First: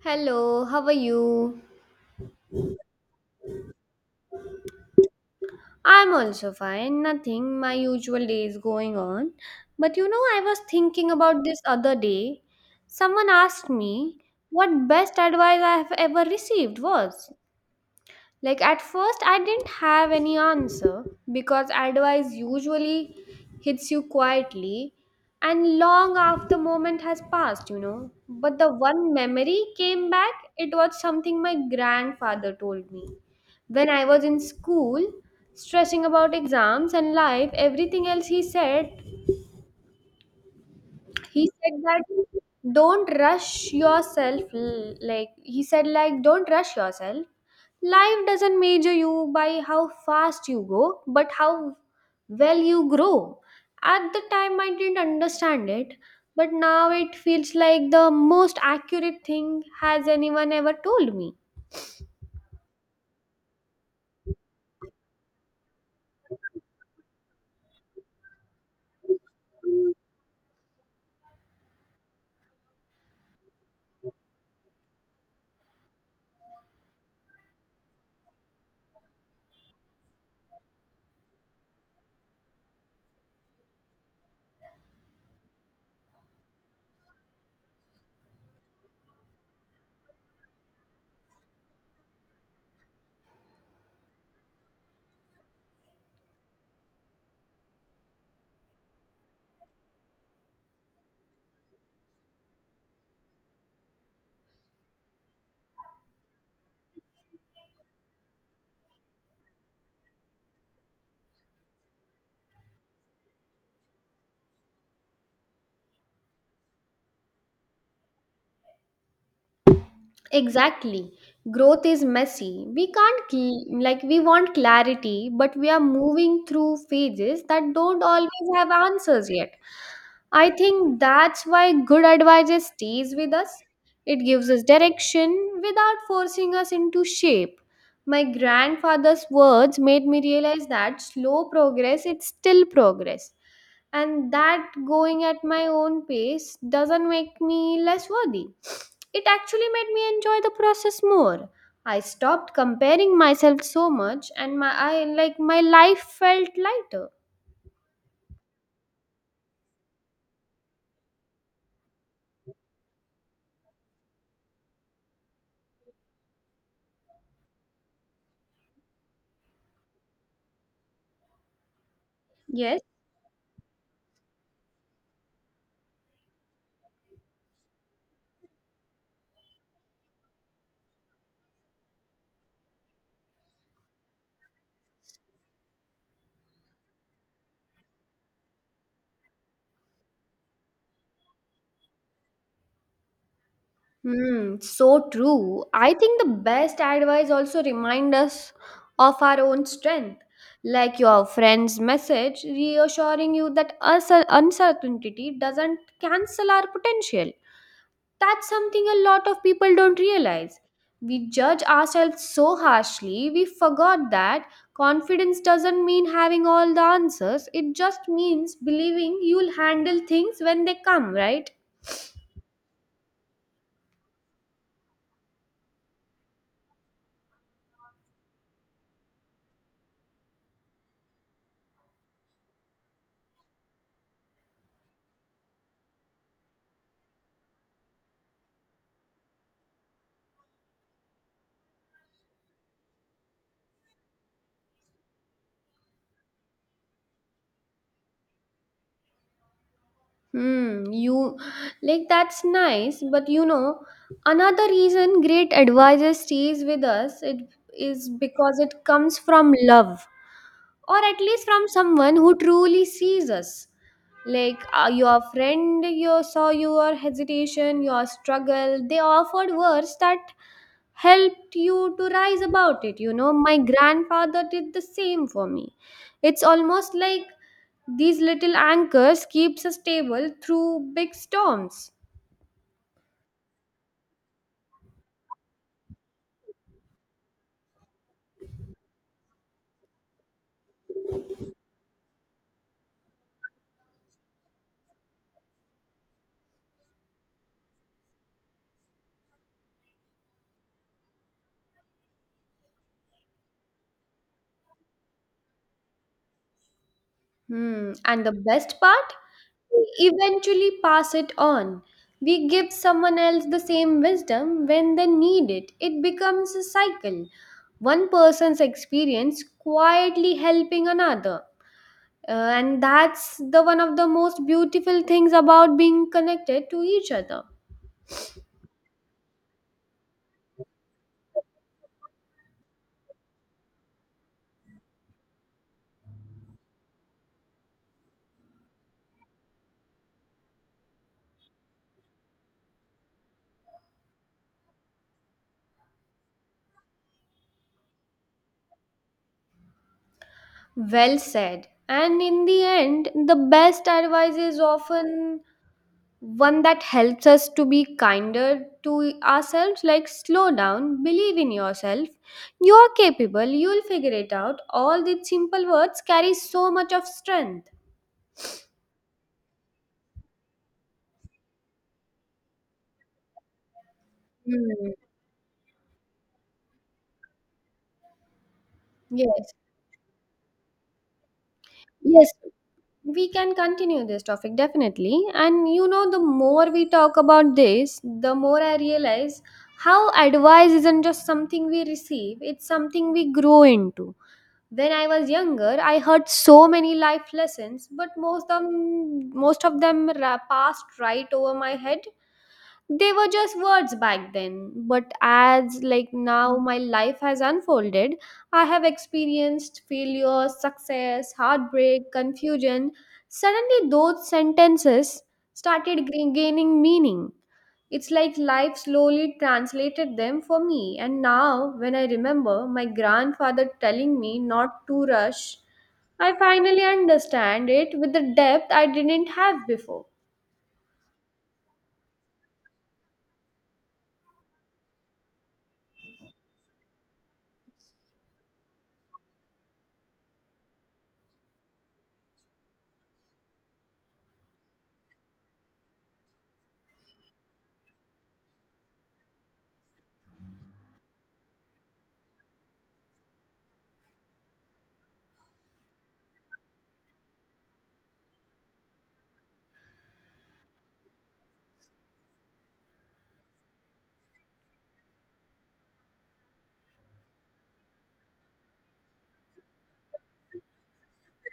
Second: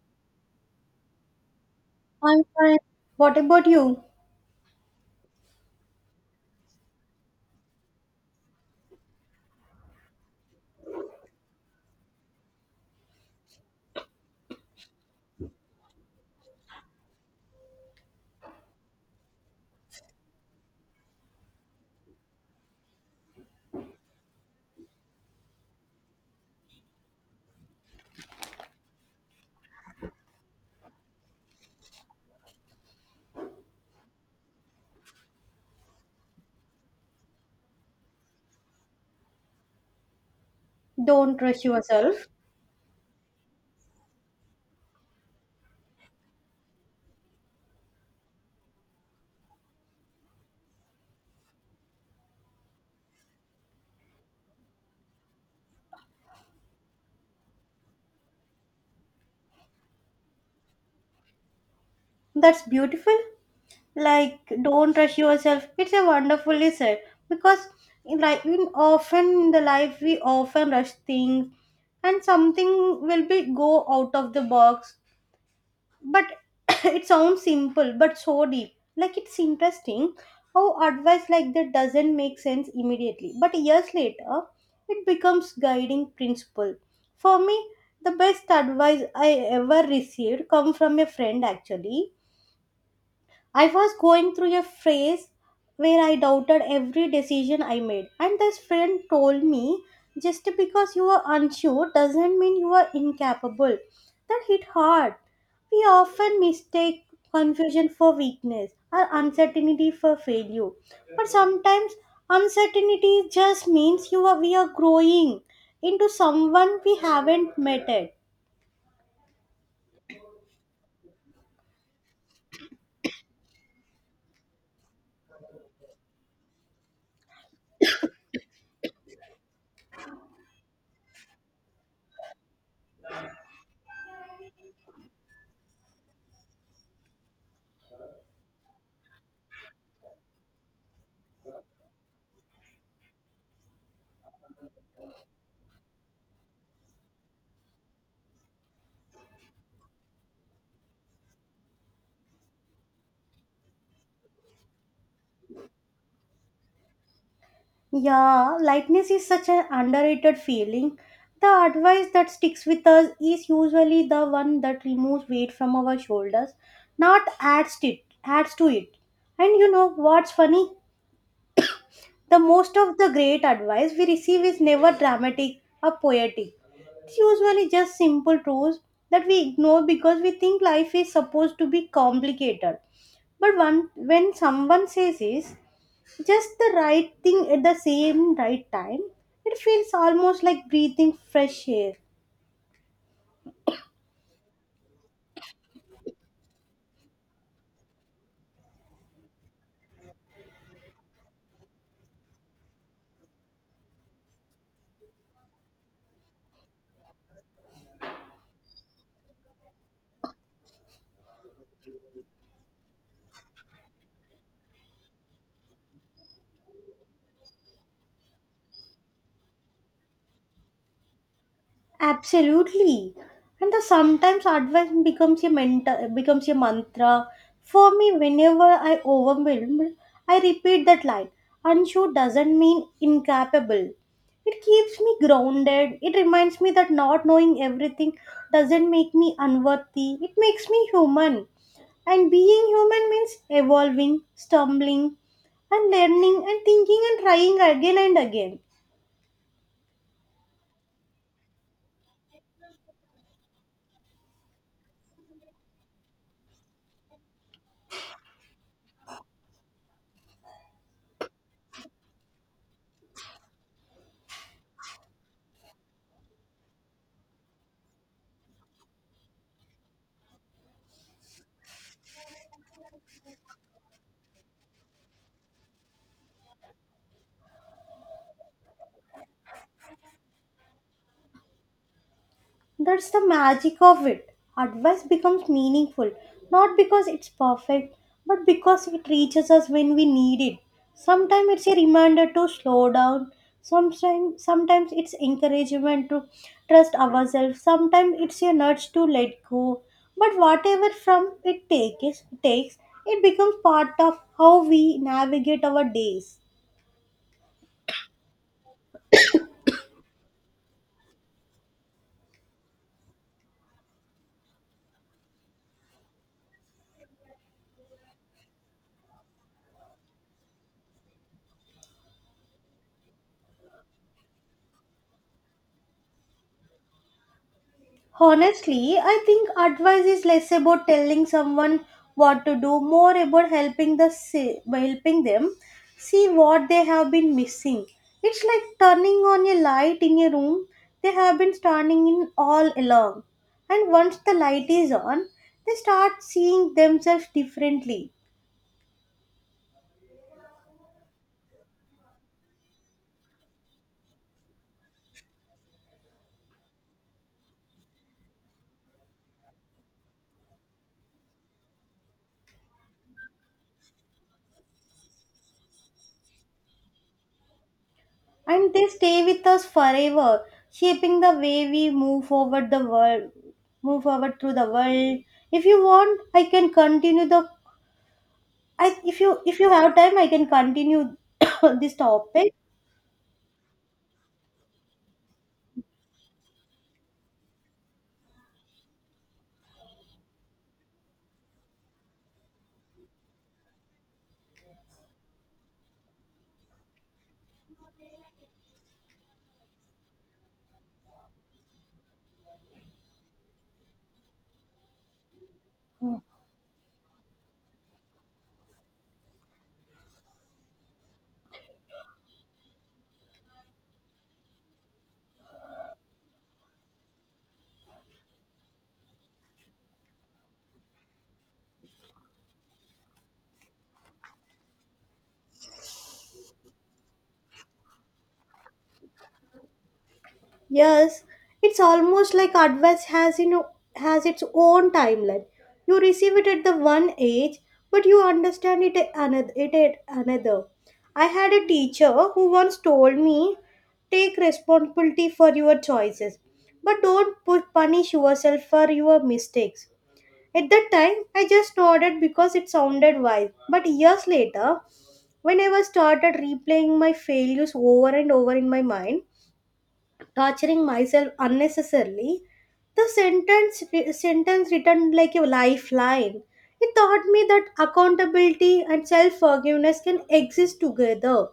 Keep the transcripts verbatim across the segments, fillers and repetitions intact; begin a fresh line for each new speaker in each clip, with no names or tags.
Hello, how are you?
I'm fine. What about you?
I'm also fine, nothing. My usual day is going on. But you know, I was thinking about this other day. Someone asked me what best advice I have ever received was. Like at first, I didn't have any answer because advice usually hits you quietly and long after the moment has passed, you know. But the one memory came back, it was something my grandfather told me. When I was in school, stressing about exams and life, everything else he said
Don't
he
rush
said that
yourself.
don't rush yourself l- like he said like don't rush yourself. Life doesn't measure you by how fast you go, but how well you grow. At the time, I didn't understand it, but now it feels like the most accurate thing has anyone ever told me.
That's beautiful. Like, don't rush yourself. It's a wonderfully said because, in like, in often in the life we often rush things, and something will be go out of the box. But it sounds simple but so deep. Like, it's interesting how advice like that doesn't make sense immediately but years later it becomes guiding principle for me. The best advice I ever received come from a friend, actually. I was going through a phase where I doubted every decision I made, and this friend told me, just because you are unsure doesn't mean you are incapable. That hit hard. We often mistake confusion for weakness or uncertainty for failure, but sometimes uncertainty just means you are we are growing into someone we haven't met yet.
Exactly. Growth is messy. We can't, cl- like, we want clarity, but we are moving through phases that don't always have answers yet. I think that's why good advice stays with us. It gives us direction without forcing us into shape. My grandfather's words made me realize that slow progress is still progress, and that going at my own pace doesn't make me less worthy. It actually made me enjoy the process more. I stopped comparing myself so much, and my I like my life felt lighter.
Yeah, lightness is such an underrated feeling. The advice that sticks with us is usually the one that removes weight from our shoulders, not adds it adds to it. And you know what's funny? The most
Yes.
of the great advice we receive is never dramatic or poetic. It's usually just simple truths that we ignore because we think life is supposed to be complicated. But one, when someone says this, just the right thing at the same right time. It feels almost like breathing fresh air.
Hmm, so true. I think the best advice also remind us of our own strength. Like your friend's message reassuring you that us- uncertainty doesn't cancel our potential. That's something a lot of people don't realize. We judge ourselves so harshly, we forgot that confidence doesn't mean having all the answers. It just means believing you'll handle things when they come, right?
Absolutely. And the sometimes advice becomes a mentor, becomes a mantra. For me, whenever I overwhelmed, I repeat that line. Unsure doesn't mean incapable. It keeps me grounded. It reminds me that not knowing everything doesn't make me unworthy. It makes me human. And being human means evolving, stumbling, and learning, and thinking and trying again and again.
Hmm, you like that's nice, but you know, another reason great advisor stays with us it is because it comes from love, or at least from someone who truly sees us. Like, uh, your friend, you saw your hesitation, your struggle, they offered words that helped you to rise about it, you know. My grandfather did the same for me. It's almost like these little anchors keeps us stable through big storms.
That's the magic of it. Advice becomes meaningful, not because it's perfect, but because it reaches us when we need it. Sometimes it's a reminder to slow down, sometimes, sometimes it's encouragement to trust ourselves, sometimes it's a nudge to let go. But whatever from it takes, takes, it becomes part of how we navigate our days.
Hmm. And the best part, we eventually pass it on. We give someone else the same wisdom when they need it. It becomes a cycle. One person's experience quietly helping another. Uh, and that's the one of the most beautiful things about being connected to each other.
Honestly, I think advice is less about telling someone what to do, more about helping the se- by helping them see what they have been missing. It's like turning on a light in a room they have been standing in all along. And once the light is on, they start seeing themselves differently.
Well said. And in the end, the best advice is often one that helps us to be kinder to ourselves. Like, slow down, believe in yourself, you are capable, you'll figure it out. All these simple words carry so much of strength.
And they stay with us forever, shaping the way we move forward the world move forward through the
Hmm.
world. If you want, I can continue the I if you
Yes,
if you have time, I can continue this
yes,
topic.
we can continue this topic definitely. And you know, the more we talk about this, the more I realize how advice isn't just something we receive, it's something we grow into. When I was younger, I heard so many life lessons, but most of them, most of them ra- passed right over my head. They were just words back then, but as like now my life has unfolded, I have experienced failure, success, heartbreak, confusion. Suddenly, those sentences started g- gaining meaning. It's like life slowly translated them for me. And now, when I remember my grandfather telling me not to rush, I finally understand it with the depth I didn't have before.
Yes, it's almost like advice has you know has its own timeline. You receive it at the one age, but you understand it at another. It at another. I had a teacher who once told me, "Take responsibility for your choices, but don't pu- punish yourself for your mistakes." At that time, I just nodded because it sounded wise. But years later, when I was started replaying my failures over and over in my mind, torturing myself unnecessarily, the sentence sentence returned like a lifeline. It taught me that accountability and self forgiveness can exist together.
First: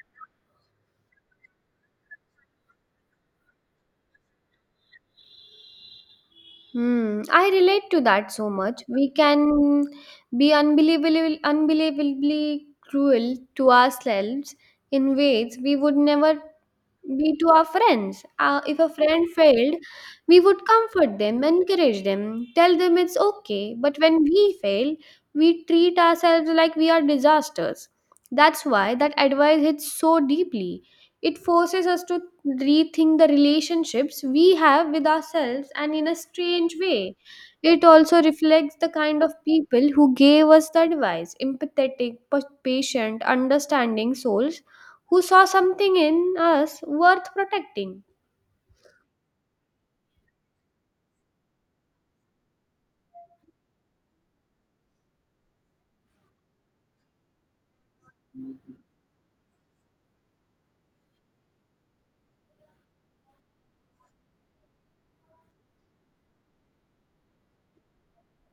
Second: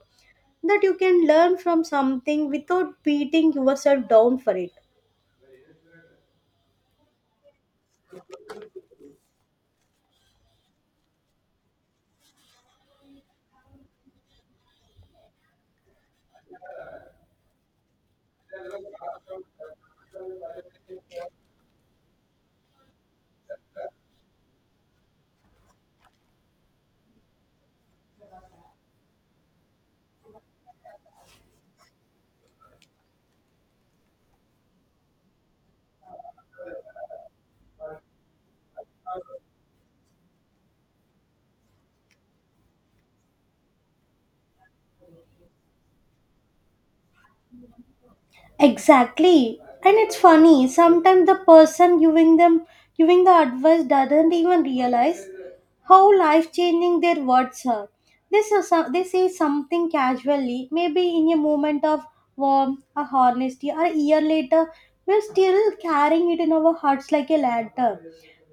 That you can learn from something without beating yourself down for it.
Hmm, I relate to that so much. We can be unbelievably, unbelievably cruel to ourselves in ways we would never be to our friends. Uh, if a friend failed, we would comfort them, encourage them, tell them it's okay. But when we fail, we treat ourselves like we are disasters. That's why that advice hits so deeply. It forces us to rethink the relationships we have with ourselves, and in a strange way, it also reflects the kind of people who gave us the advice: empathetic, pa- patient, understanding souls who saw something in us worth protecting.
Exactly. And it's funny, sometimes the person giving them giving the advice doesn't even realize how life changing their words are. They say, so, they say something casually, maybe in a moment of warmth or honesty, or a year later, we're still carrying it in our hearts like a lantern.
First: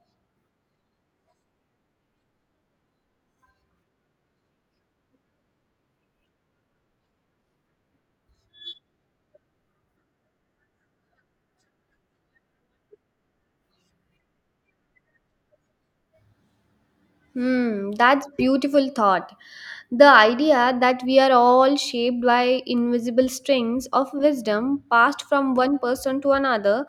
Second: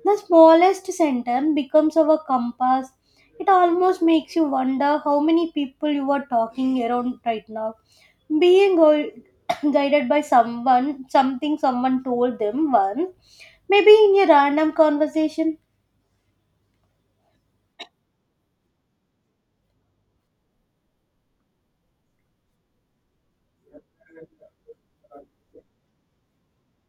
The smallest sentence becomes our compass. It almost makes you wonder how many people you are talking around right now being old guided by someone, something someone told them once, maybe in a random conversation.
Hmm, that's beautiful thought. The idea that we are all shaped by invisible strings of wisdom passed from one person to another.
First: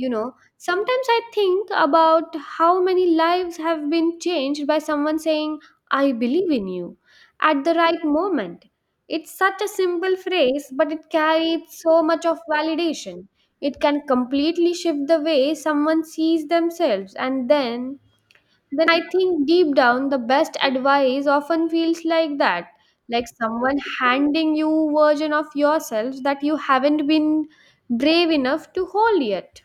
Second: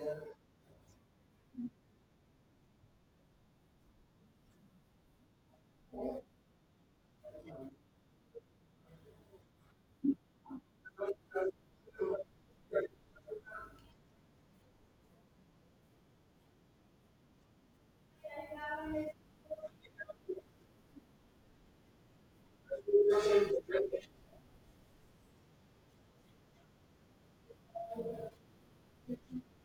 You know, sometimes I think about how many lives have been changed by someone saying, "I believe in you," at the right moment. It's such a simple phrase, but it carries so much of validation. It can completely shift the way someone sees themselves. And then, then I think deep down, the best advice often feels like that, like someone handing you version of yourself that you haven't been brave enough to hold yet.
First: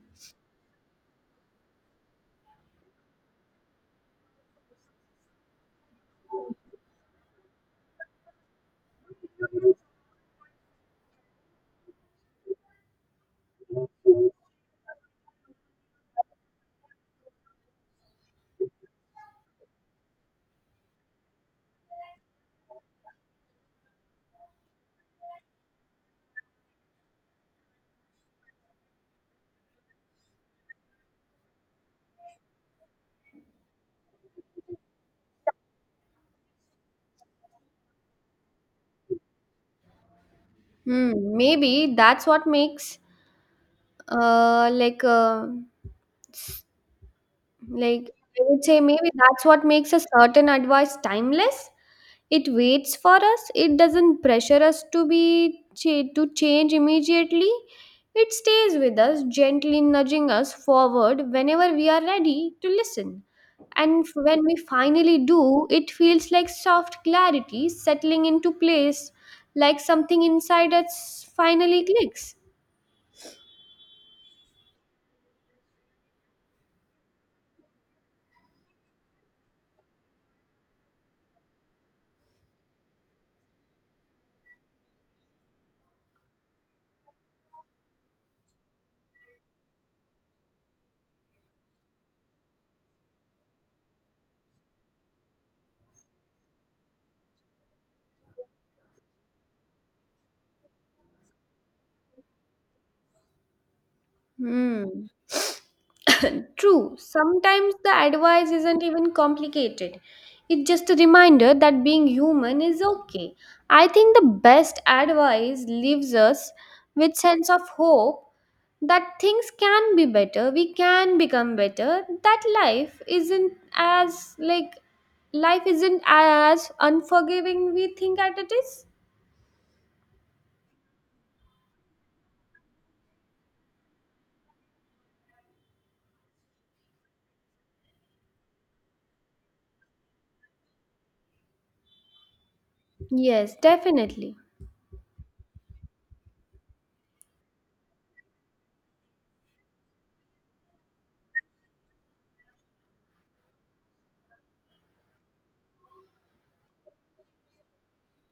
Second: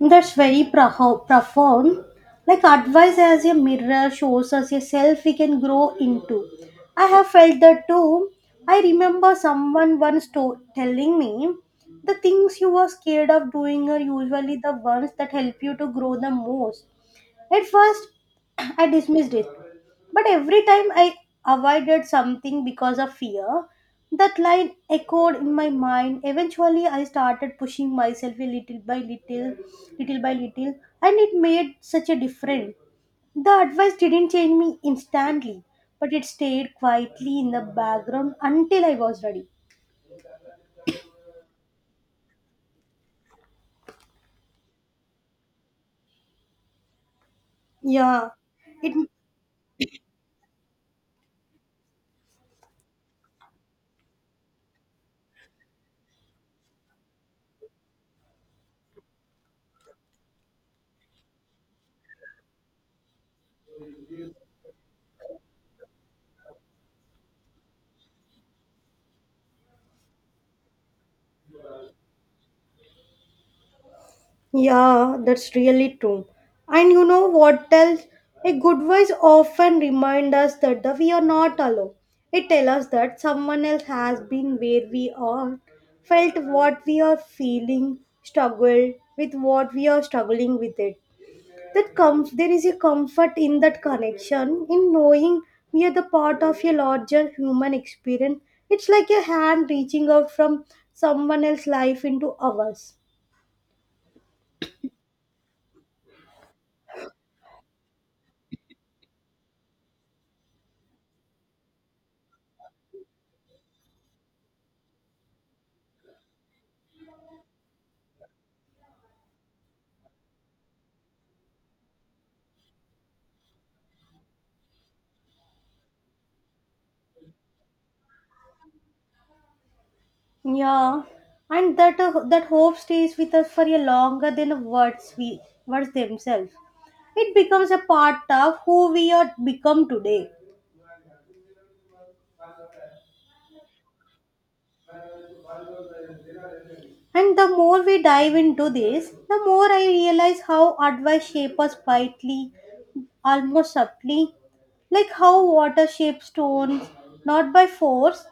That's very pro- profound. Like advice as a mirror shows us a self we can grow into. I have felt that too. I remember someone once to- telling me the things you were scared of doing are usually the ones that help you to grow the most. At first, I dismissed it. But every time I avoided something because of fear, that line echoed in my mind. Eventually, I started pushing myself a little by little, little by little, and it made such a difference. The advice didn't change me instantly, but it stayed quietly in the background until I was ready.
Hmm, maybe that's what makes uh like uh, like
Yeah,
I would say,
it
maybe that's what makes a certain advice timeless. It waits for us. It doesn't pressure us to be cha- to change immediately. It stays with us, gently nudging us forward whenever we are ready to listen. And f- when we finally do, it feels like soft clarity settling into place, like something inside us finally clicks.
Yeah, that's really true. And you know what else? A good voice often reminds us that the, we are not alone. It tells us that someone else has been where we are, felt what we are feeling, struggled with what we are struggling with it. That comes there is a comfort in that connection, in knowing we are the part of a larger human experience. It's like a hand reaching out from someone else's life into ours.
Hmm. True, sometimes the advice isn't even complicated. It's just a reminder that being human is okay. I think the best advice leaves us with sense of hope that things can be better, we can become better, that life isn't as like life isn't as unforgiving we think that it is.
Yeah, and that uh, that hope stays with us for a longer than words we words themselves. It becomes a part of who we are become today.
Yes, definitely.
And the more we dive into this, the more I realize how advice shapes us quietly, almost subtly, like how water shapes stones, not by force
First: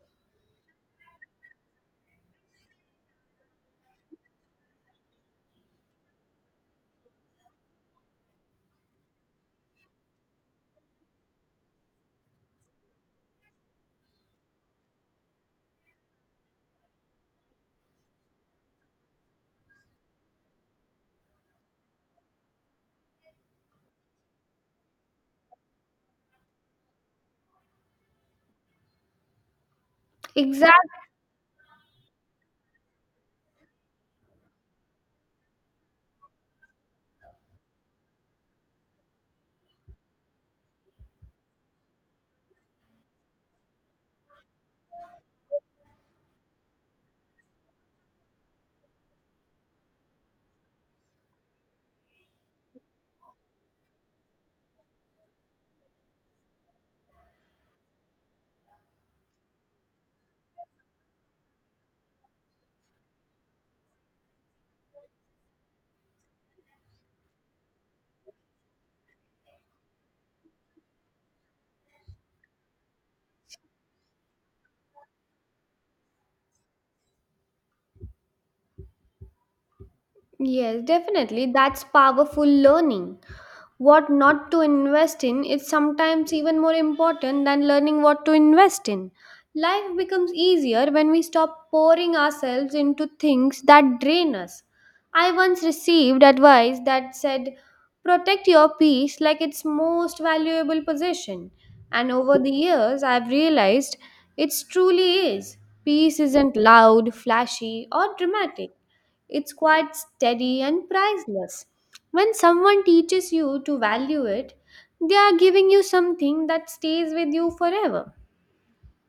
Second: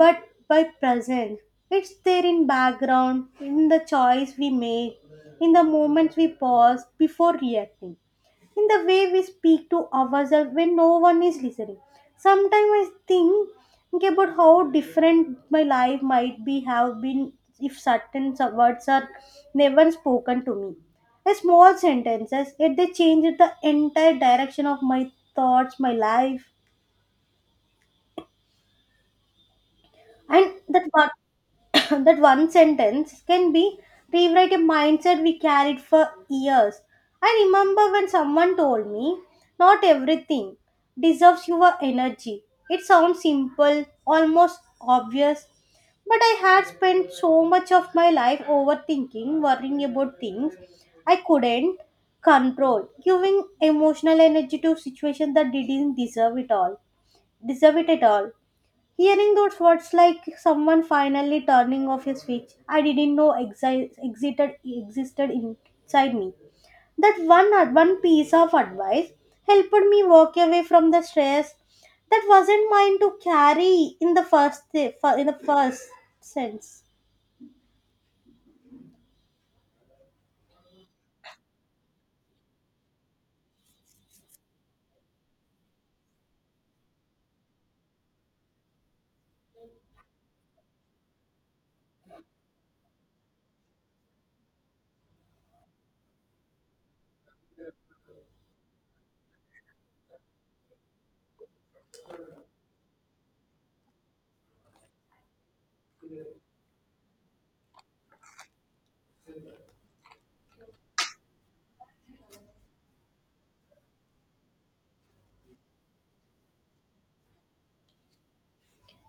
but by present. It's there in background, in the choice we make, in the moments we pause before reacting, in the way we speak to ourselves when no one is listening. Sometimes I think, okay, about how different my life might be have been if certain sub- words are never spoken to me. A small sentences, yet they changed the entire direction of my thoughts, my life, and that
Exactly.
one that one sentence can be rewrite a mindset we carried for years. I remember when someone told me, not everything deserves your energy. It sounds simple, almost obvious, but I had spent so much of my life overthinking, worrying about things I couldn't control, giving emotional energy to situations that didn't deserve it all, deserve it at all. Hearing those words like someone finally turning off a switch I didn't know exi- existed existed inside me. That one one piece of advice helped me walk away from the stress that wasn't mine to carry in the first in the first sense.
Yes, definitely. That's powerful learning. What not to invest in is sometimes even more important than learning what to invest in. Life becomes easier when we stop pouring ourselves into things that drain us. I once received advice that said, protect your peace like its most valuable possession. And over the years, I've realized it truly is. Peace isn't loud, flashy, or dramatic. It's quite steady and priceless. When someone teaches you to value it, they are giving you something that stays with you forever.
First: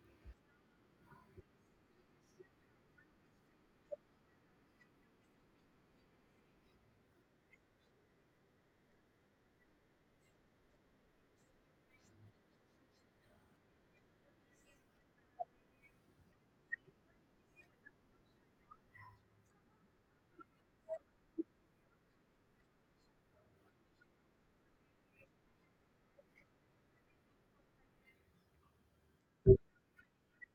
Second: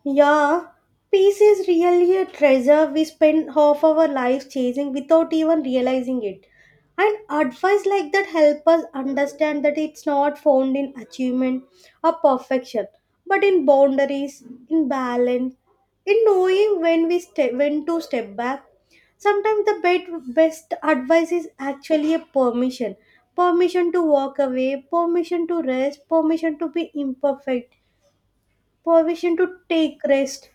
Yeah, peace is really a treasure we spend half our lives chasing without even realizing it. And advice like that help us understand that it's not found in achievement or perfection, but in boundaries, in balance, in knowing when we step when to step back. Sometimes the bet- best advice is actually a permission. Permission to walk away, permission to rest, permission to be imperfect, permission to take rest.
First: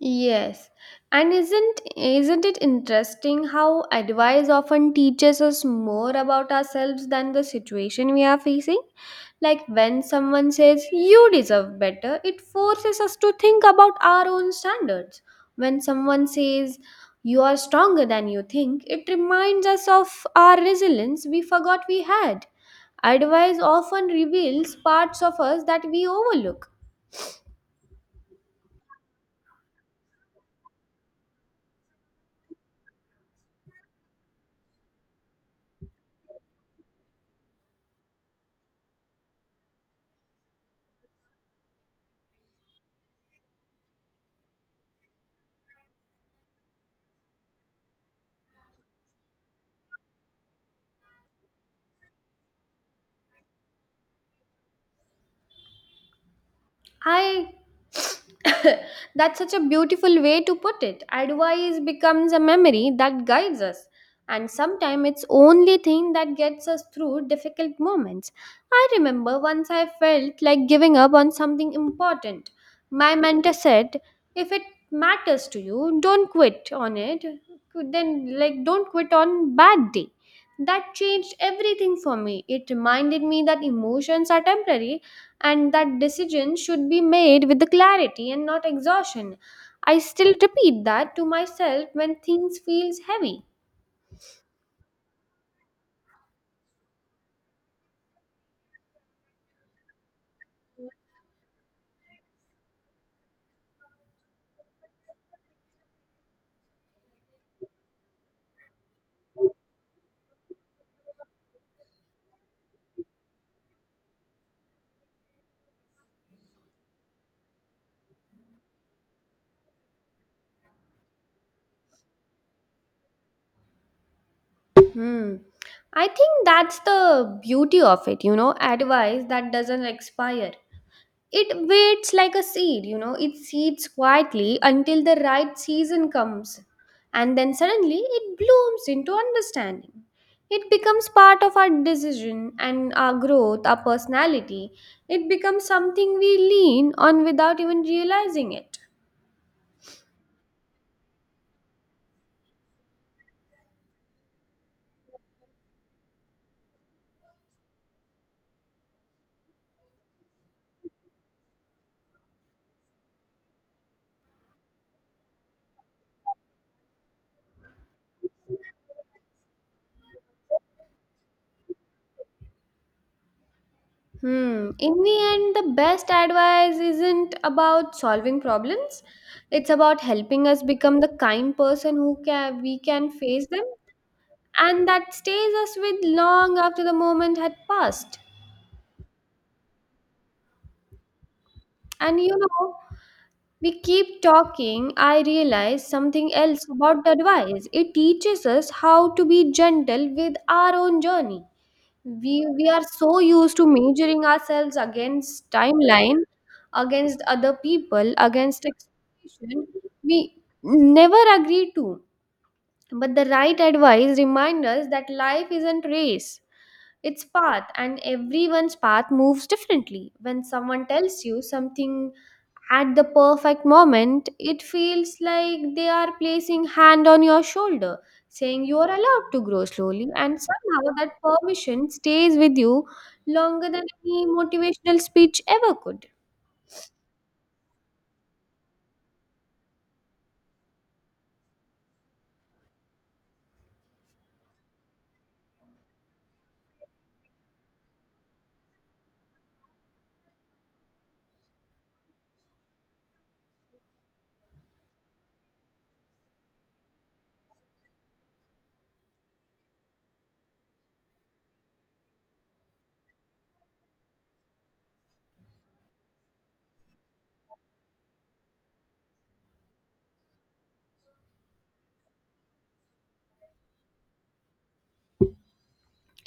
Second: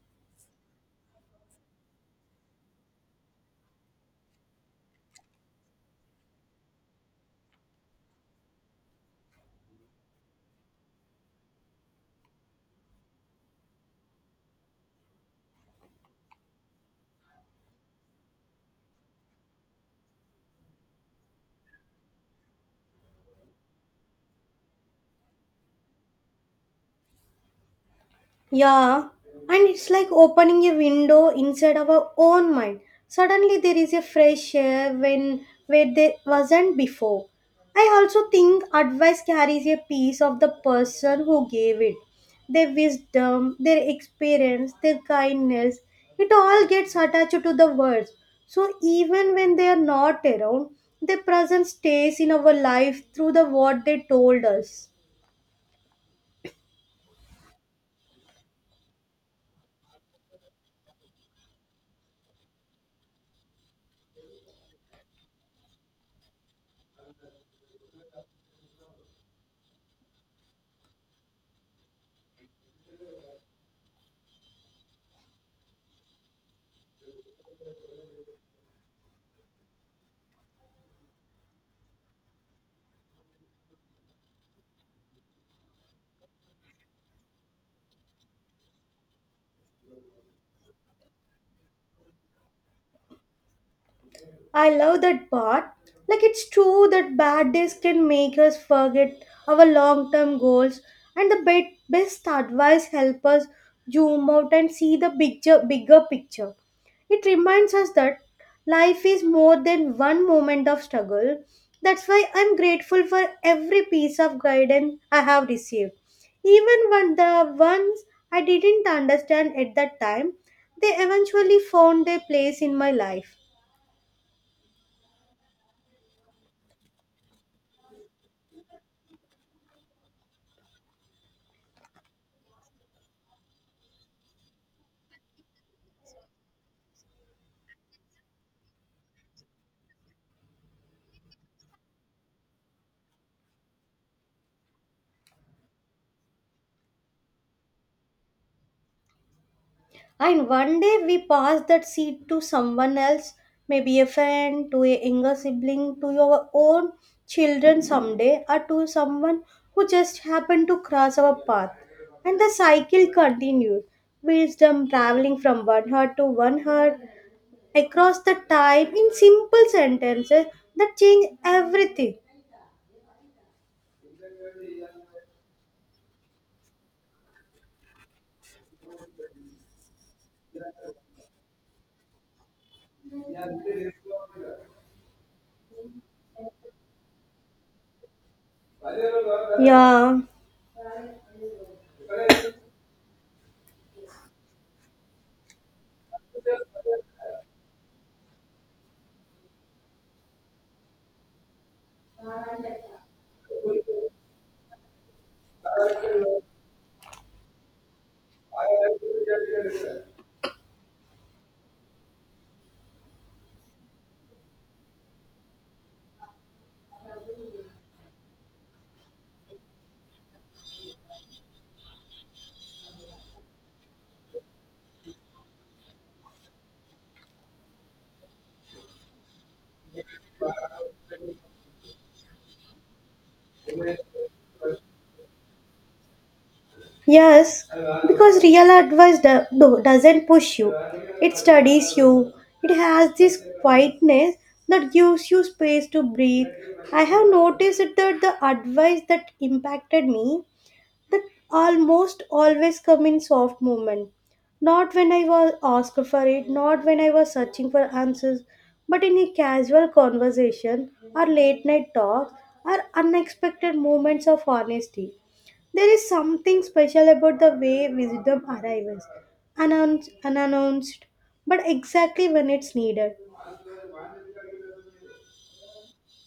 Yes. And isn't isn't it interesting how advice often teaches us more about ourselves than the situation we are facing? Like when someone says you deserve better, it forces us to think about our own standards. When someone says you are stronger than you think, it reminds us of our resilience we forgot we had. Advice often reveals parts of us that we overlook.
Yeah, and it's like opening a window inside our own mind. Suddenly there is a fresh air when where there wasn't before. I also think advice carries a piece of the person who gave it. Their wisdom, their experience, their kindness, it all gets attached to the words. So even when they are not around, their presence stays in our life through the what they told us.
I That's such a beautiful way to put it. Advice becomes a memory that guides us. And sometimes it's only thing that gets us through difficult moments. I remember once I felt like giving up on something important. My mentor said, if it matters to you, don't quit on it. Then like don't quit on bad day. That changed everything for me. It reminded me that emotions are temporary, and that decision should be made with the clarity and not exhaustion. I still repeat that to myself when things feels heavy.
I love that part. Like it's true that bad days can make us forget our long-term goals, and the be- best advice help us zoom out and see the bigger, bigger picture. It reminds us that life is more than one moment of struggle. That's why I'm grateful for every piece of guidance I have received. Even when the ones I didn't understand at that time, they eventually found their place in my life.
Hmm, I think that's the beauty of it, you know, advice that doesn't expire. It waits like a seed, you know, it seeds quietly until the right season comes. And then suddenly it blooms into understanding. It becomes part of our decision and our growth, our personality. It becomes something we lean on without even realizing it.
And one day we pass that seed to someone else, maybe a friend, to a younger sibling, to your own children someday, or to someone who just happened to cross our path. And the cycle continues, wisdom traveling from one heart to one heart, across the time in simple sentences that change everything.
Hmm. In the end, the best advice isn't about solving problems. It's about helping us become the kind person who can we can face them, and that stays us with long after the moment had passed.
Yeah.
And you know, we keep talking. I realize something else about the advice. It teaches us how to be gentle with our own journey. We we are so used to measuring ourselves against timeline, against other people, against expectation. We never agree to. But the right advice reminds us that life isn't race. It's path, and everyone's path moves differently. When someone tells you something at the perfect moment, it feels like they are placing hand on your shoulder, saying you are allowed to grow slowly, and somehow that permission stays with you longer than any motivational speech ever could.
Yes, because real advice do- do- doesn't push you, it studies you. It has this quietness that gives you space to breathe. I have noticed that the advice that impacted me that almost always come in soft movement. Not when I was asked for it, not when I was searching for answers, but in a casual conversation or late night talks or unexpected moments of honesty. There is something special about the way wisdom arrives, announced, unannounced, but exactly when it's needed.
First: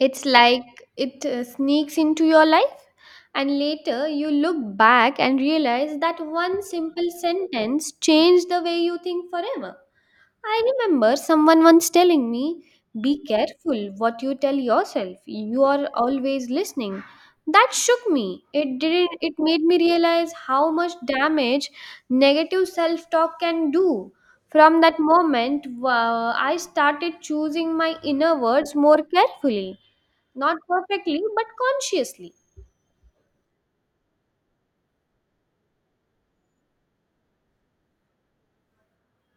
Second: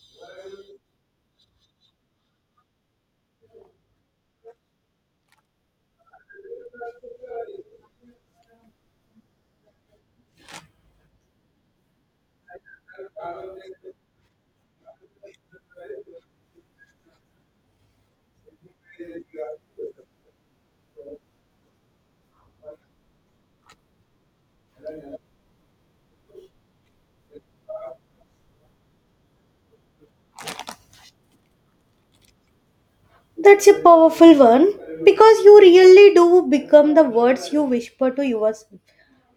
It's like it uh, sneaks into your life, and later you look back and realize that one simple sentence changed the way you think forever. I remember someone once telling me, be careful what you tell yourself. You are always listening. That shook me. It didn't It made me realize how much damage negative self-talk can do. From that moment, uh, I started choosing my inner words more carefully, not perfectly, but consciously.
That's a powerful one because you really do become the words you whisper to yourself.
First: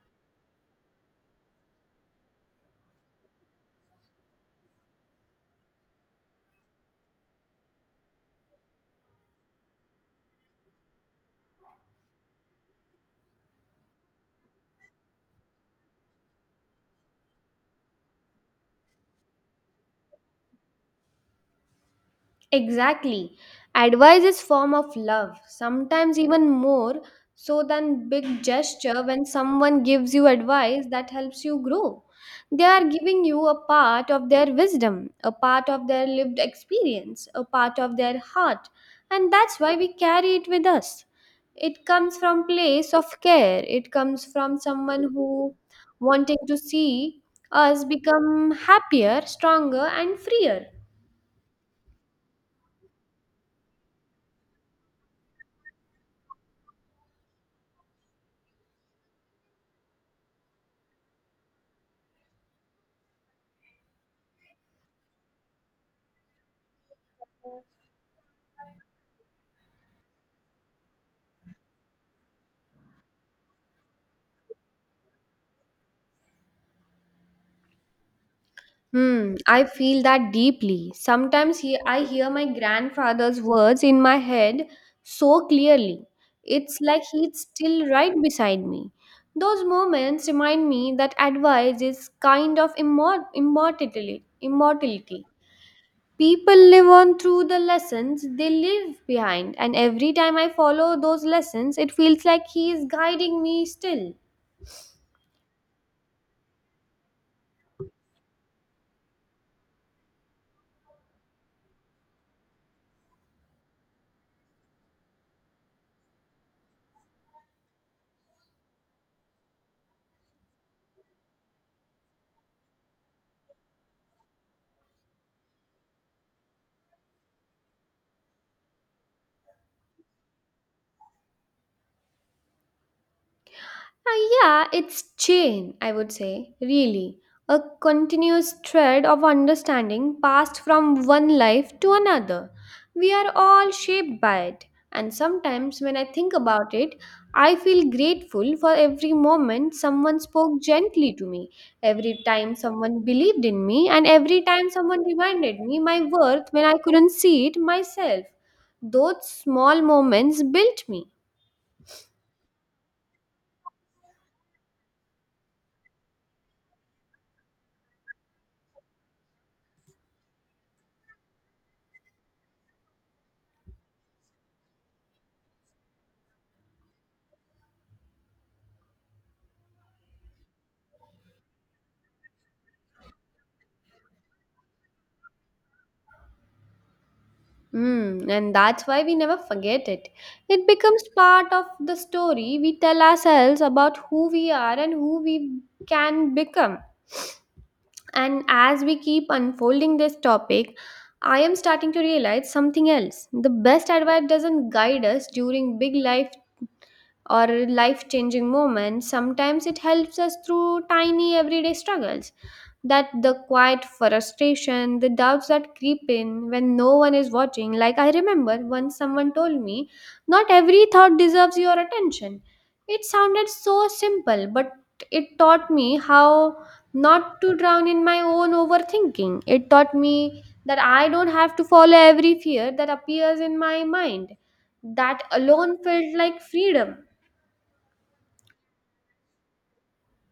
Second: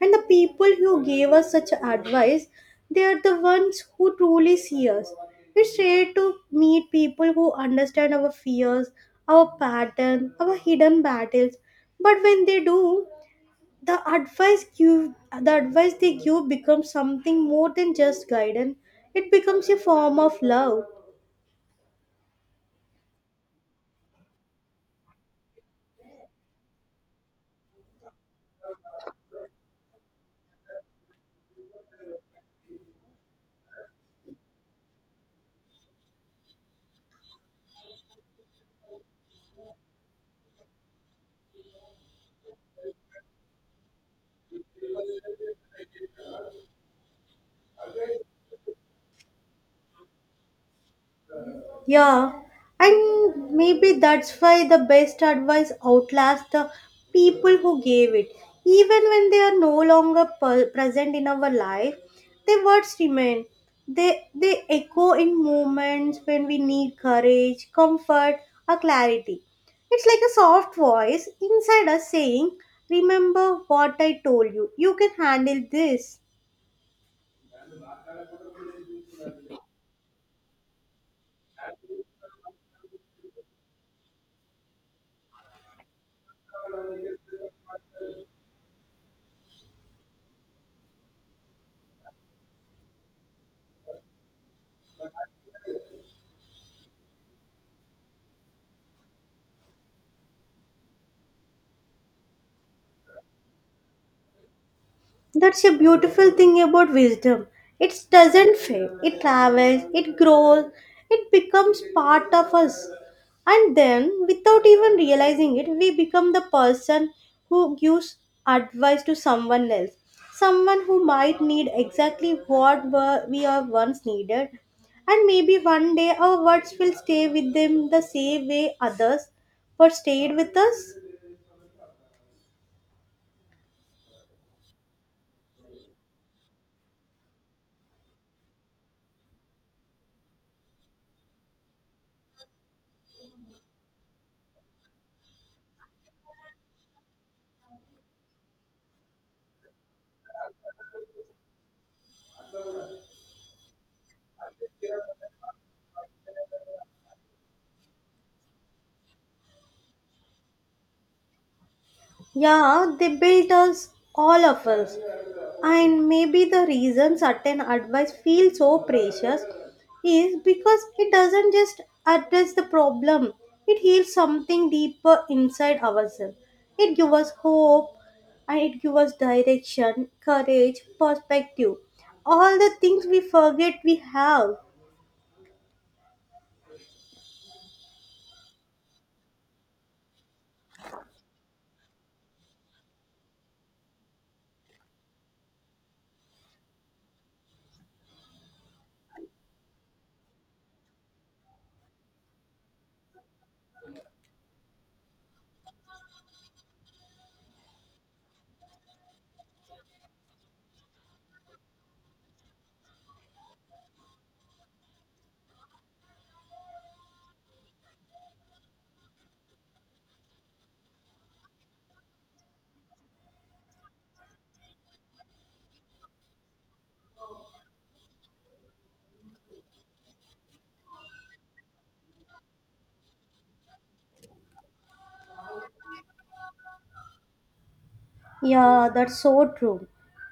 And the people who gave us such advice, they are the ones who truly see us. It's rare to meet people who understand our fears, our pattern, our hidden battles. But when they do, the advice give the advice they give becomes something more than just guidance. It becomes a form of love.
Exactly. Advice is form of love, sometimes even more so than big gesture. When someone gives you advice that helps you grow, they are giving you a part of their wisdom, a part of their lived experience, a part of their heart, and that's why we carry it with us. It comes from place of care. It comes from someone who wanting to see us become happier, stronger and freer.
Yeah, and maybe that's why the best advice outlasts the people who gave it. Even when they are no longer per- present in our life, their words remain. They, they echo in moments when we need courage, comfort, or clarity. It's like a soft voice inside us saying, "Remember what I told you, you can handle this."
Hmm, I feel that deeply. Sometimes he, I hear my grandfather's words in my head so clearly. It's like he's still right beside me. Those moments remind me that advice is kind of immor- immortality. immortality. People live on through the lessons they leave behind, and every time I follow those lessons, it feels like he is guiding me still.
That's a beautiful thing about wisdom. It doesn't fade, it travels, it grows, it becomes part of us. And then, without even realizing it, we become the person who gives advice to someone else. Someone who might need exactly what were- we are once needed. And maybe one day our words will stay with them the same way others were stayed with us.
Uh, yeah, it's chain, I would say, really. A continuous thread of understanding passed from one life to another. We are all shaped by it. And sometimes when I think about it, I feel grateful for every moment someone spoke gently to me, every time someone believed in me, and every time someone reminded me my worth when I couldn't see it myself. Those small moments built me.
Yeah, they built us, all of us. And maybe the reason certain advice feels so precious is because it doesn't just address the problem, it heals something deeper inside ourselves. It gives us hope, and it gives us direction, courage, perspective, all the things we forget we have.
Mm, and that's why we never forget it. It becomes part of the story we tell ourselves about who we are and who we can become. And as we keep unfolding this topic, I am starting to realize something else. The best advice doesn't guide us during big life or life changing moments, sometimes it helps us through tiny everyday struggles that the quiet frustration, the doubts that creep in when no one is watching. Like I remember once someone told me, not every thought deserves your attention. It sounded so simple, but it taught me how not to drown in my own overthinking. It taught me that I don't have to follow every fear that appears in my mind. That alone felt like freedom.
Yeah, that's so true.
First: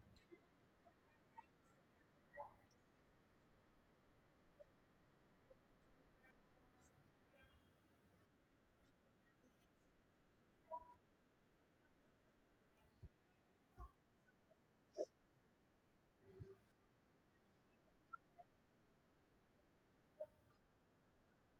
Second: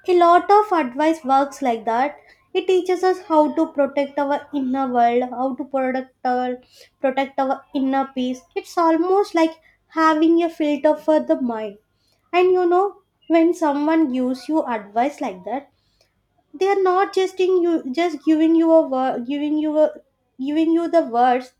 A lot of advice works like that. It teaches us how to protect our inner world, how to protect our protect our inner peace. It's almost like having a filter for the mind. And you know, when someone gives you advice like that, they are not just in you just giving you a word, giving you a giving you the words.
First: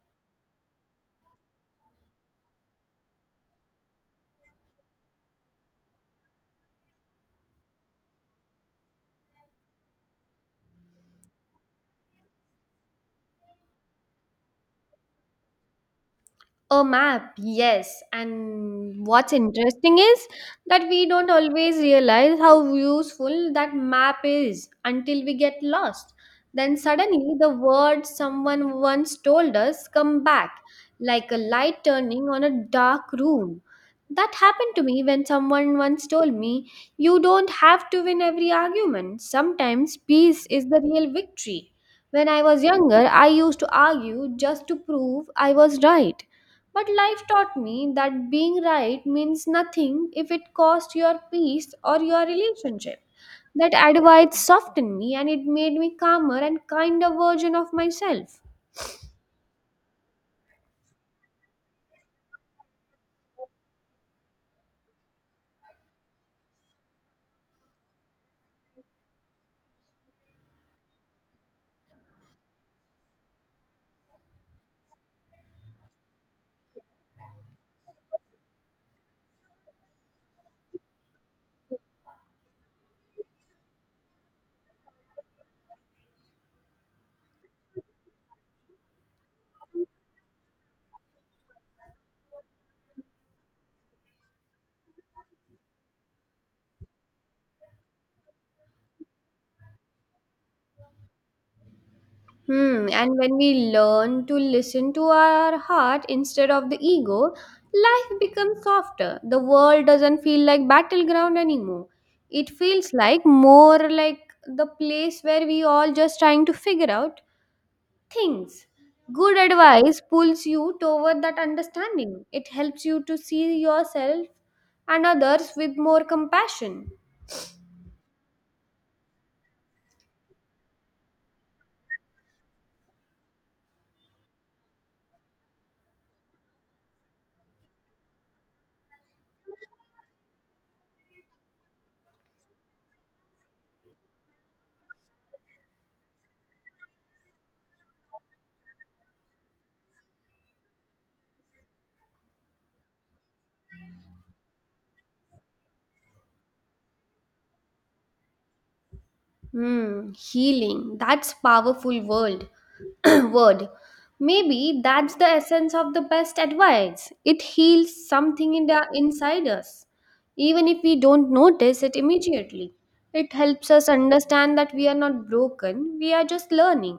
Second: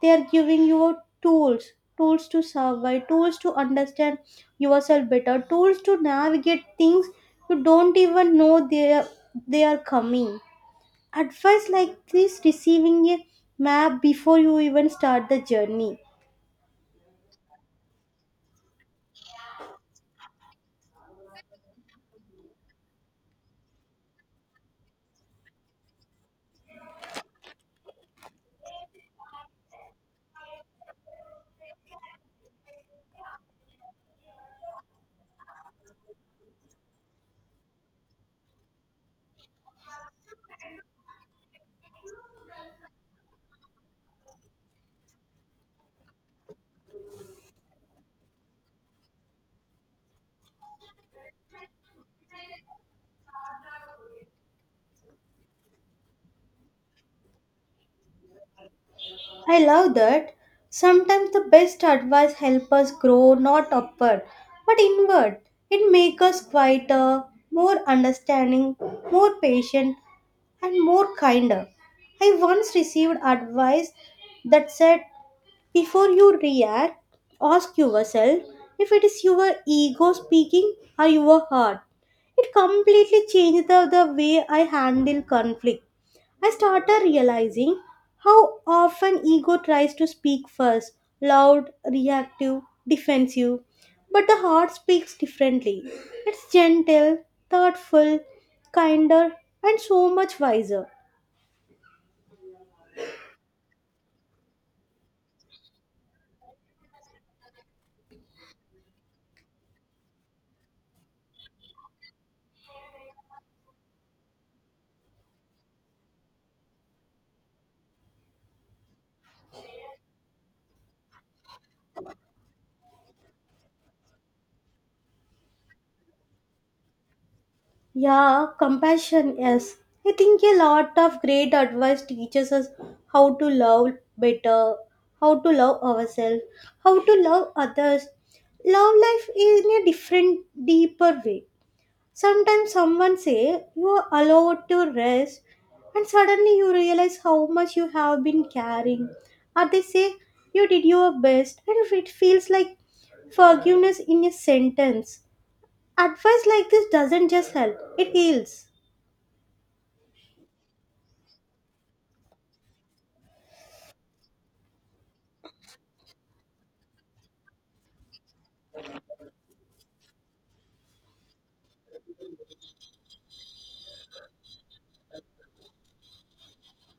They are giving you tools, tools to survive, tools to understand yourself better, tools to navigate things you don't even know they are, they are coming. Advice like this, receiving a map before you even start the journey.
A map, yes. And what's interesting is that we don't always realize how useful that map is until we get lost. Then suddenly the words someone once told us come back, like a light turning on a dark room. That happened to me when someone once told me, you don't have to win every argument. Sometimes peace is the real victory. When I was younger, I used to argue just to prove I was right. But life taught me that being right means nothing if it costs your peace or your relationship. That advice softened me and it made me calmer and kinder version of myself.
I love that. Sometimes the best advice help us grow not upward but inward. It makes us quieter, more understanding, more patient, and more kinder. I once received advice that said, before you react, ask yourself if it is your ego speaking or your heart. It completely changed the, the way I handle conflict. I started realizing how often ego tries to speak first, loud, reactive, defensive. But the heart speaks differently. It's gentle, thoughtful, kinder, and so much wiser.
Hmm, and when we learn to listen to our heart instead of the ego, life becomes softer. The world doesn't feel like battleground anymore. It feels like more like the place where we all just trying to figure out things. Good advice pulls you toward that understanding. It helps you to see yourself and others with more compassion.
Yeah, compassion, yes. I think a lot of great advice teaches us how to love better, how to love ourselves, how to love others. Love life in a different, deeper way. Sometimes someone say you are allowed to rest, and suddenly you realize how much you have been carrying. Or they say you did your best, and if it feels like forgiveness in a sentence. Advice like this doesn't just help, it heals.
Hmm, healing. That's powerful word. word. Maybe that's the essence of the best advice. It heals something in the inside us, even if we don't notice it immediately. It helps us understand that we are not broken, we are just learning.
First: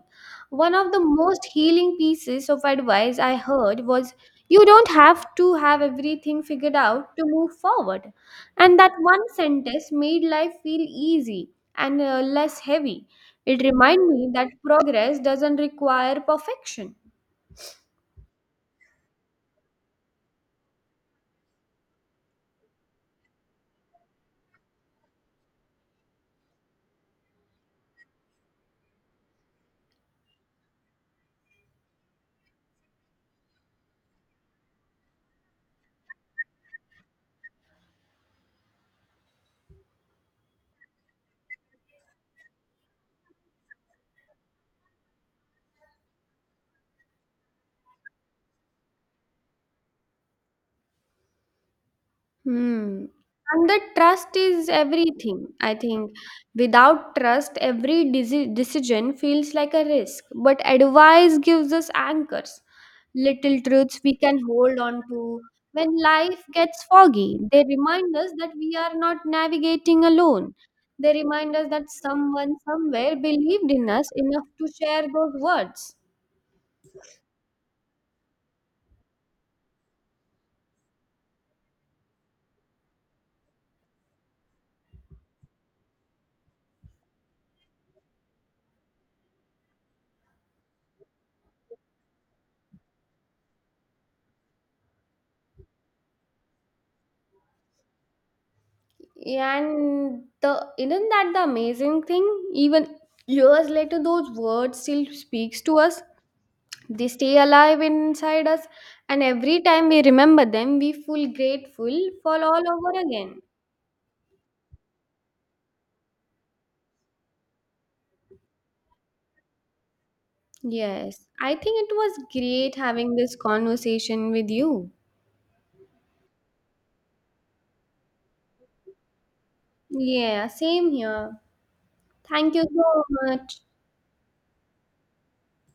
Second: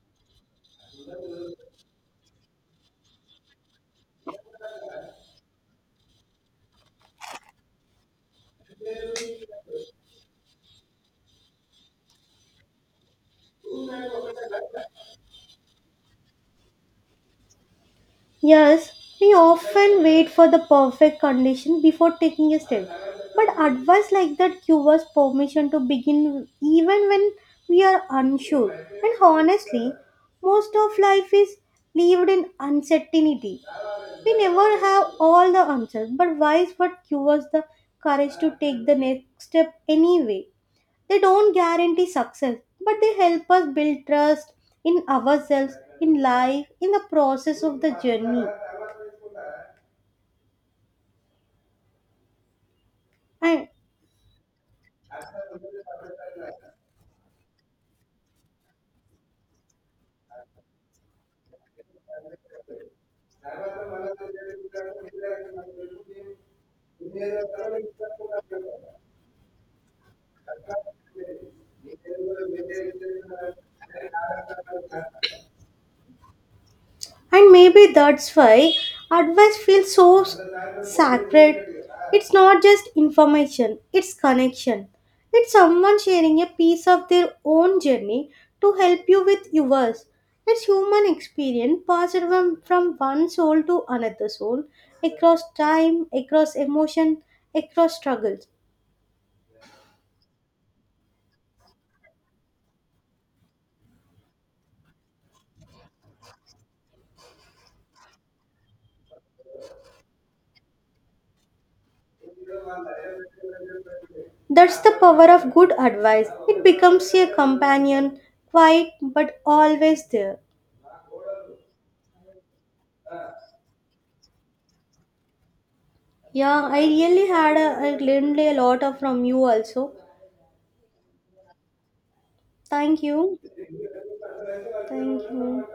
One of the most healing pieces of advice I heard was you don't have to have everything figured out to move forward. And that one sentence made life feel easy and uh, less heavy. It reminded me that progress doesn't require perfection.
Yes, we often wait for the perfect condition before taking a step. But advice like that gives us permission to begin even when we are unsure. And honestly, most of life is lived in uncertainty. We never have all the answers, but wise what gives us the courage to take the next step anyway. They don't guarantee success, but they help us build trust in ourselves, in life, in the process of the journey.
Hmm.
And
And the trust is everything. I think without trust, every desi- decision feels like a risk. But advice gives us anchors, little truths we can hold on to. When life gets foggy, they remind us that we are not navigating alone. They remind us that someone somewhere believed in us enough to share those words.
and maybe that's why advice feels so s- sacred. It's not just information, it's connection. It's someone sharing a piece of their own journey to help you with yours. It's human experience passed from, from one soul to another soul, across time, across emotion, across struggles.
And the isn't that the amazing thing? Even years later, those words still speaks to us. They stay alive inside us, and every time we remember them, we feel grateful for all over again.
That's the power of good advice. It becomes a companion, quiet but always there.
Yes, I think it was great having this conversation with you.
Yeah, I really had a, I learned a lot of from you also.
Yeah, same here. Thank you so
Thank you.
much.
Thank you.